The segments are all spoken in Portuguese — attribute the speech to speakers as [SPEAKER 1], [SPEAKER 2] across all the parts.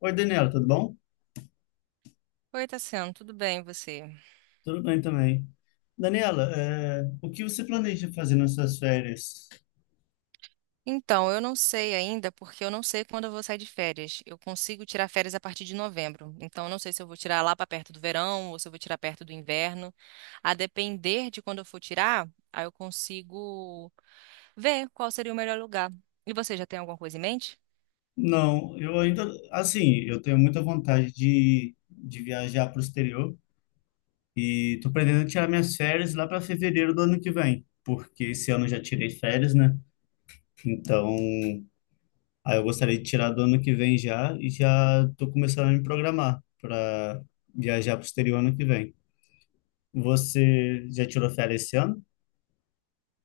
[SPEAKER 1] Oi, Daniela, tudo bom?
[SPEAKER 2] Oi, Tassiano, tudo bem e você?
[SPEAKER 1] Tudo bem também. Daniela, o que você planeja fazer nas suas férias?
[SPEAKER 2] Então, eu não sei ainda, porque eu não sei quando eu vou sair de férias. Eu consigo tirar férias a partir de novembro. Então, eu não sei se eu vou tirar lá para perto do verão ou se eu vou tirar perto do inverno. A depender de quando eu for tirar, aí eu consigo ver qual seria o melhor lugar. E você já tem alguma coisa em mente?
[SPEAKER 1] Não, eu ainda, assim, eu tenho muita vontade de viajar para o exterior e tô pretendendo tirar minhas férias lá para fevereiro do ano que vem, porque esse ano eu já tirei férias, né? Então, aí eu gostaria de tirar do ano que vem já e já tô começando a me programar para viajar para o exterior ano que vem. Você já tirou férias esse ano?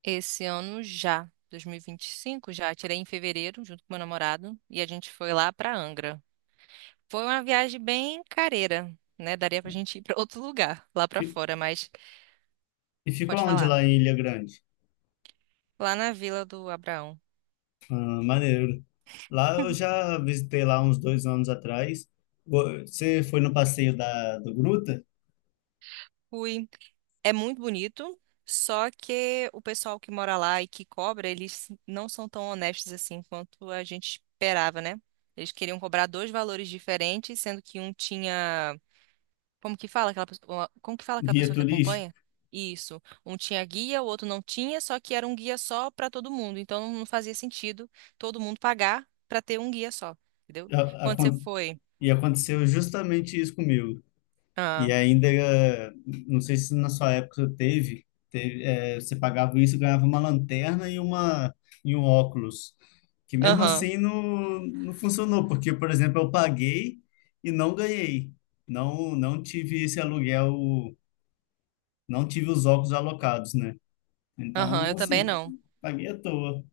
[SPEAKER 2] Esse ano já, 2025, já tirei em fevereiro junto com meu namorado e a gente foi lá para Angra. Foi uma viagem bem careira, né? Daria pra gente ir para outro lugar lá para
[SPEAKER 1] Fi-
[SPEAKER 2] fora, mas.
[SPEAKER 1] E ficou
[SPEAKER 2] Pode
[SPEAKER 1] onde
[SPEAKER 2] falar.
[SPEAKER 1] lá em Ilha Grande?
[SPEAKER 2] Lá na Vila do Abraão.
[SPEAKER 1] Ah, maneiro. Lá eu já visitei lá uns 2 anos atrás. Você foi no passeio da do Gruta,
[SPEAKER 2] Fui. É muito bonito, só que o pessoal que mora lá e que cobra, eles não são tão honestos assim quanto a gente esperava, né? Eles queriam cobrar dois valores diferentes, sendo que um tinha. Como que fala aquela pessoa? Como que fala aquela
[SPEAKER 1] guia
[SPEAKER 2] pessoa que
[SPEAKER 1] turístico?
[SPEAKER 2] acompanha? Isso. Um tinha guia, o outro não tinha, só que era um guia só para todo mundo. Então não fazia sentido todo mundo pagar para ter um guia só, entendeu?
[SPEAKER 1] A-
[SPEAKER 2] Quando você
[SPEAKER 1] acon-
[SPEAKER 2] foi.
[SPEAKER 1] E aconteceu justamente isso comigo. E
[SPEAKER 2] Ah,
[SPEAKER 1] ainda, não sei se na sua época teve, teve, você pagava isso e ganhava uma lanterna e uma e um óculos. Que mesmo
[SPEAKER 2] aham,
[SPEAKER 1] assim não funcionou, porque, por exemplo, eu paguei e não ganhei. Não, não tive esse aluguel, não tive os óculos alocados, né?
[SPEAKER 2] aham, eu
[SPEAKER 1] Então,
[SPEAKER 2] também
[SPEAKER 1] assim,
[SPEAKER 2] não.
[SPEAKER 1] paguei à toa.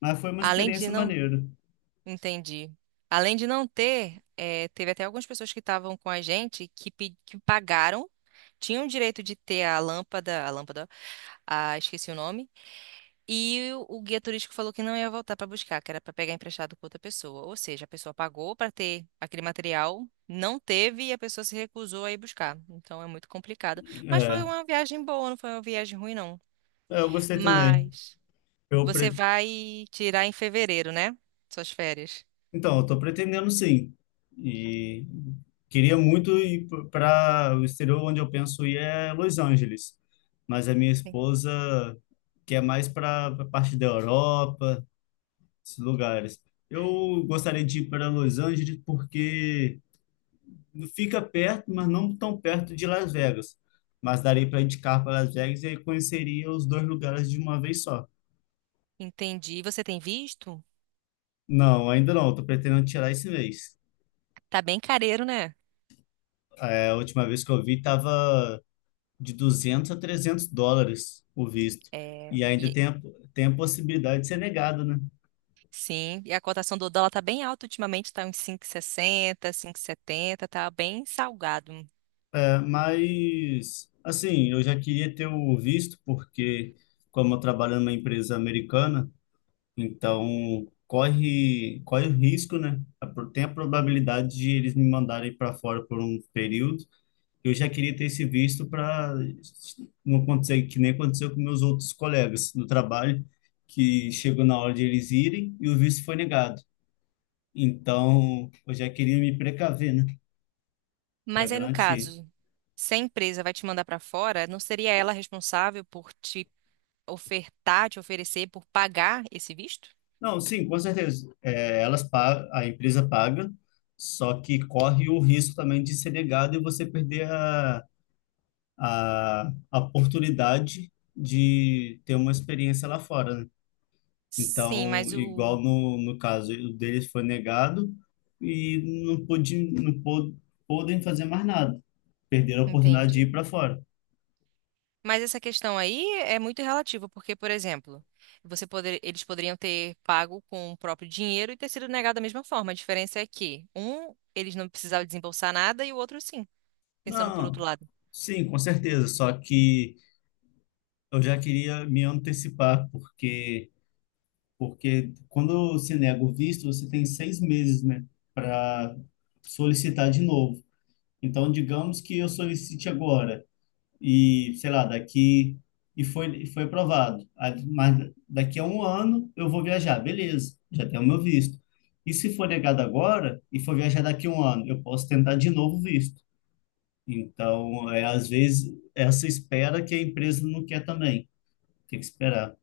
[SPEAKER 1] Mas foi uma
[SPEAKER 2] Além de
[SPEAKER 1] experiência
[SPEAKER 2] não.
[SPEAKER 1] maneira.
[SPEAKER 2] Entendi. Além de não ter, teve até algumas pessoas que estavam com a gente que, que pagaram, tinham o direito de ter a lâmpada, ah, esqueci o nome, e o guia turístico falou que não ia voltar para buscar, que era para pegar emprestado com outra pessoa. Ou seja, a pessoa pagou para ter aquele material, não teve e a pessoa se recusou a ir buscar. Então é muito complicado. Mas foi
[SPEAKER 1] É,
[SPEAKER 2] uma viagem boa, não foi uma viagem ruim, não.
[SPEAKER 1] eu gostei também.
[SPEAKER 2] Mas
[SPEAKER 1] Eu,
[SPEAKER 2] você
[SPEAKER 1] pre-
[SPEAKER 2] vai tirar em fevereiro, né? Suas férias.
[SPEAKER 1] Então, eu estou pretendendo sim. E queria muito ir para o exterior, onde eu penso ir é Los Angeles. Mas a minha esposa quer mais para a parte da Europa, esses lugares. Eu gostaria de ir para Los Angeles porque fica perto, mas não tão perto de Las Vegas. Mas daria para indicar para Las Vegas e aí conheceria os dois lugares de uma vez só.
[SPEAKER 2] Entendi. Você tem visto?
[SPEAKER 1] Não, ainda não. Estou pretendendo tirar esse mês.
[SPEAKER 2] Tá bem careiro, né?
[SPEAKER 1] É, a última vez que eu vi estava de US$ 200 a US$ 300 o visto.
[SPEAKER 2] É,
[SPEAKER 1] E ainda
[SPEAKER 2] e,
[SPEAKER 1] tem a possibilidade de ser negado, né?
[SPEAKER 2] sim, e a cotação do dólar tá bem alta ultimamente, tá uns 5,60, setenta. Tá bem salgado.
[SPEAKER 1] É. Mas, assim, eu já queria ter o visto, porque, como eu trabalho numa empresa americana, então corre o risco, né? Tem a probabilidade de eles me mandarem para fora por um período. Eu já queria ter esse visto para não acontecer que nem aconteceu com meus outros colegas no trabalho, que chegou na hora de eles irem e o visto foi negado. Então, eu já queria me precaver, né? Já
[SPEAKER 2] Mas aí no
[SPEAKER 1] garantir.
[SPEAKER 2] caso, se a empresa vai te mandar para fora, não seria ela responsável por te ofertar, te oferecer, por pagar esse visto?
[SPEAKER 1] Não, sim, com certeza. É, a empresa paga, só que corre o risco também de ser negado e você perder a oportunidade de ter uma experiência lá fora, né?
[SPEAKER 2] Sim,
[SPEAKER 1] Então,
[SPEAKER 2] mas o.
[SPEAKER 1] igual no caso, o deles foi negado e não pude, não pô- podem fazer mais nada. Perderam a oportunidade de ir
[SPEAKER 2] Entendi.
[SPEAKER 1] para fora.
[SPEAKER 2] Mas essa questão aí é muito relativa, porque, por exemplo, eles poderiam ter pago com o próprio dinheiro e ter sido negado da mesma forma. A diferença é que um, eles não precisavam desembolsar nada e o outro sim, pensando por
[SPEAKER 1] Não,
[SPEAKER 2] outro lado.
[SPEAKER 1] sim, com certeza. Só que eu já queria me antecipar, porque, porque quando se nega o visto, você tem 6 meses, né, para solicitar de novo. Então, digamos que eu solicite agora, e sei lá, daqui. E foi aprovado. Ah, mas daqui a 1 ano eu vou viajar, beleza, já tenho o meu visto. E se for negado agora e for viajar daqui a um ano, eu posso tentar de novo o visto. Então, é, às vezes, essa espera que a empresa não quer também, tem que esperar.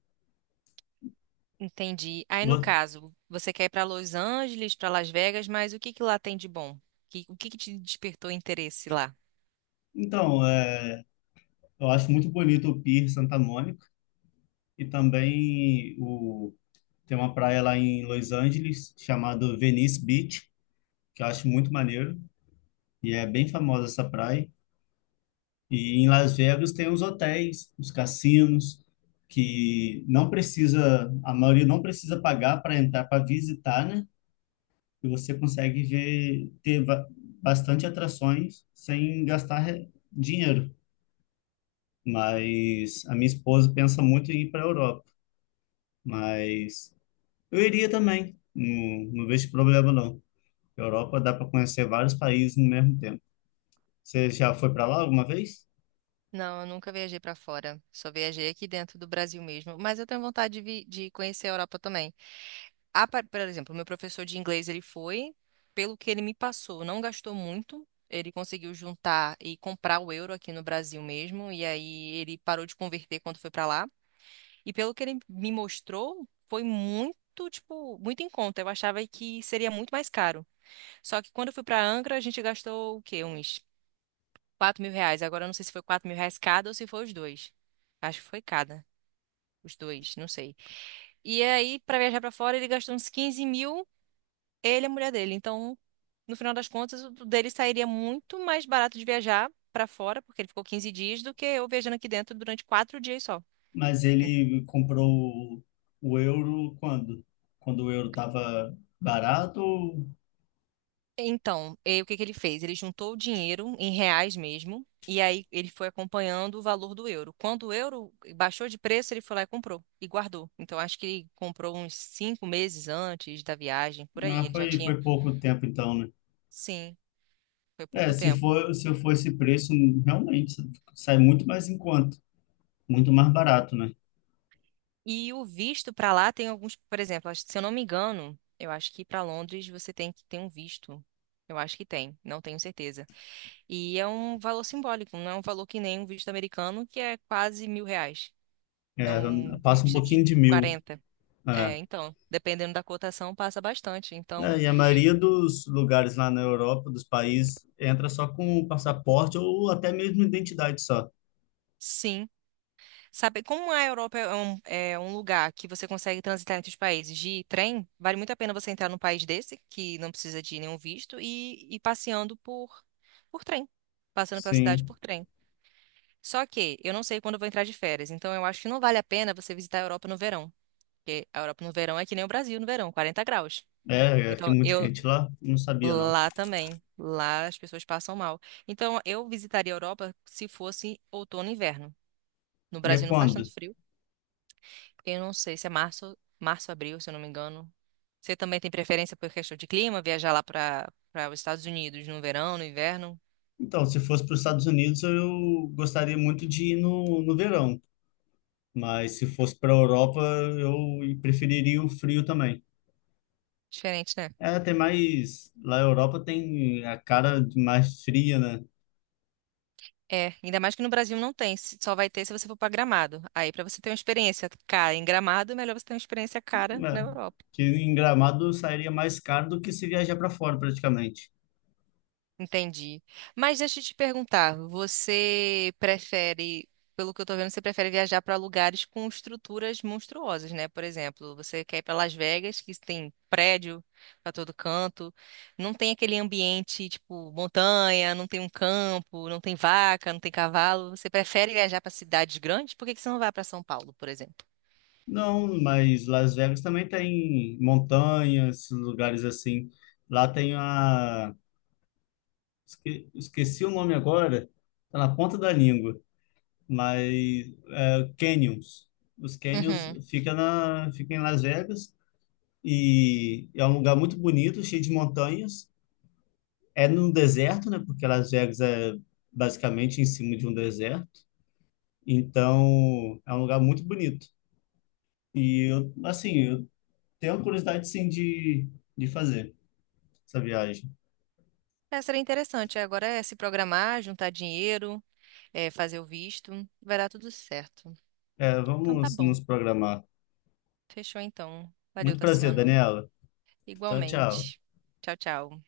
[SPEAKER 2] Entendi. Aí, no caso, você quer ir para Los Angeles, para Las Vegas, mas o que que lá tem de bom? O que que te despertou interesse lá?
[SPEAKER 1] Então, é, eu acho muito bonito o Pier Santa Mônica e também tem uma praia lá em Los Angeles chamada Venice Beach, que eu acho muito maneiro, e é bem famosa essa praia. E em Las Vegas tem os hotéis, os cassinos, que não precisa, a maioria não precisa pagar para entrar, para visitar, né? E você consegue bastante atrações sem gastar dinheiro. Mas a minha esposa pensa muito em ir para a Europa. Mas eu iria também. Não, não vejo problema, não. Europa dá para conhecer vários países no mesmo tempo. Você já foi para lá alguma vez?
[SPEAKER 2] Não, eu nunca viajei pra fora. Só viajei aqui dentro do Brasil mesmo. Mas eu tenho vontade de conhecer a Europa também. Ah, por exemplo, meu professor de inglês, ele foi, pelo que ele me passou, não gastou muito. Ele conseguiu juntar e comprar o euro aqui no Brasil mesmo. E aí ele parou de converter quando foi pra lá. E pelo que ele me mostrou, foi muito. Tipo, muito em conta. Eu achava que seria muito mais caro. Só que quando eu fui pra Angra, a gente gastou o quê? Uns 4.000 reais. Agora eu não sei se foi 4.000 reais cada ou se foi os dois. Acho que foi cada. Os dois, não sei. E aí, pra viajar pra fora, ele gastou uns 15 mil, ele e a mulher dele. Então, no final das contas, o dele sairia muito mais barato de viajar pra fora, porque ele ficou 15 dias, do que eu viajando aqui dentro durante 4 dias só.
[SPEAKER 1] Mas ele comprou o euro quando? Quando o euro estava barato?
[SPEAKER 2] Então, o que que ele fez? Ele juntou o dinheiro em reais mesmo, e aí ele foi acompanhando o valor do euro. Quando o euro baixou de preço, ele foi lá e comprou e guardou. Então, acho que ele comprou uns 5 meses antes da viagem, por aí.
[SPEAKER 1] Ah,
[SPEAKER 2] Ele já tinha.
[SPEAKER 1] foi pouco tempo então, né?
[SPEAKER 2] Sim, foi
[SPEAKER 1] É,
[SPEAKER 2] pouco tempo.
[SPEAKER 1] se for esse preço, realmente sai muito mais em conta, muito mais barato, né?
[SPEAKER 2] E o visto para lá tem alguns, por exemplo, se eu não me engano, eu acho que para Londres você tem que ter um visto. Eu acho que tem, não tenho certeza. E é um valor simbólico, não é um valor que nem um visto americano, que é quase mil reais. É
[SPEAKER 1] É,
[SPEAKER 2] um
[SPEAKER 1] passa um
[SPEAKER 2] visto de
[SPEAKER 1] pouquinho de 1.000.
[SPEAKER 2] 40.
[SPEAKER 1] É.
[SPEAKER 2] É, então, dependendo da cotação, passa bastante.
[SPEAKER 1] É,
[SPEAKER 2] Então,
[SPEAKER 1] e a maioria dos lugares lá na Europa, dos países, entra só com o passaporte ou até mesmo identidade só.
[SPEAKER 2] sim. Sabe, como a Europa é um lugar que você consegue transitar entre os países de trem, vale muito a pena você entrar num país desse, que não precisa de nenhum visto, e ir passeando por trem, passando pela cidade
[SPEAKER 1] Sim.
[SPEAKER 2] por trem. Só que eu não sei quando eu vou entrar de férias, então eu acho que não vale a pena você visitar a Europa no verão, porque a Europa no verão é que nem o Brasil no verão, 40 graus.
[SPEAKER 1] É, é que é
[SPEAKER 2] Então,
[SPEAKER 1] muito
[SPEAKER 2] eu.
[SPEAKER 1] quente lá, não sabia não.
[SPEAKER 2] Lá também. Lá as pessoas passam mal. Então, eu visitaria a Europa se fosse outono e inverno. No
[SPEAKER 1] E é
[SPEAKER 2] Brasil não faz
[SPEAKER 1] quando?
[SPEAKER 2] tanto frio. Eu não sei se é abril, se eu não me engano. Você também tem preferência por questão de clima, viajar lá para os Estados Unidos no verão, no inverno?
[SPEAKER 1] Então, se fosse para os Estados Unidos, eu gostaria muito de ir no verão. Mas se fosse para a Europa, eu preferiria o frio também.
[SPEAKER 2] Diferente, né?
[SPEAKER 1] É, tem mais. Lá na Europa tem a cara de mais fria, né?
[SPEAKER 2] É, ainda mais que no Brasil não tem, só vai ter se você for para Gramado. Aí, para você ter uma experiência cara em Gramado, é melhor você ter uma experiência cara na
[SPEAKER 1] É,
[SPEAKER 2] Europa.
[SPEAKER 1] que em Gramado sairia mais caro do que se viajar para fora, praticamente.
[SPEAKER 2] Entendi. Mas deixa eu te perguntar, você prefere, pelo que eu tô vendo, você prefere viajar para lugares com estruturas monstruosas, né? Por exemplo, você quer ir para Las Vegas, que tem prédio para todo canto, não tem aquele ambiente tipo montanha, não tem um campo, não tem vaca, não tem cavalo. Você prefere viajar para cidades grandes? Por que que você não vai para São Paulo, por exemplo?
[SPEAKER 1] Não, mas Las Vegas também tem montanhas, lugares assim. Lá tem a. Esqueci o nome agora, tá na ponta da língua, mas é, Canyons. Os Canyons
[SPEAKER 2] Uhum.
[SPEAKER 1] fica em Las Vegas e é um lugar muito bonito, cheio de montanhas. É num deserto, né? Porque Las Vegas é basicamente em cima de um deserto. Então, é um lugar muito bonito. E eu, assim, eu tenho curiosidade sim de fazer essa viagem.
[SPEAKER 2] É, seria interessante. Agora é se programar, juntar dinheiro, fazer o visto, vai dar tudo certo.
[SPEAKER 1] É,
[SPEAKER 2] Então tá
[SPEAKER 1] vamos
[SPEAKER 2] bom.
[SPEAKER 1] nos programar.
[SPEAKER 2] Fechou então. Valeu,
[SPEAKER 1] Muito prazer,
[SPEAKER 2] Tassiano.
[SPEAKER 1] Daniela. Tchau, tchau.
[SPEAKER 2] Igualmente. Tchau, tchau.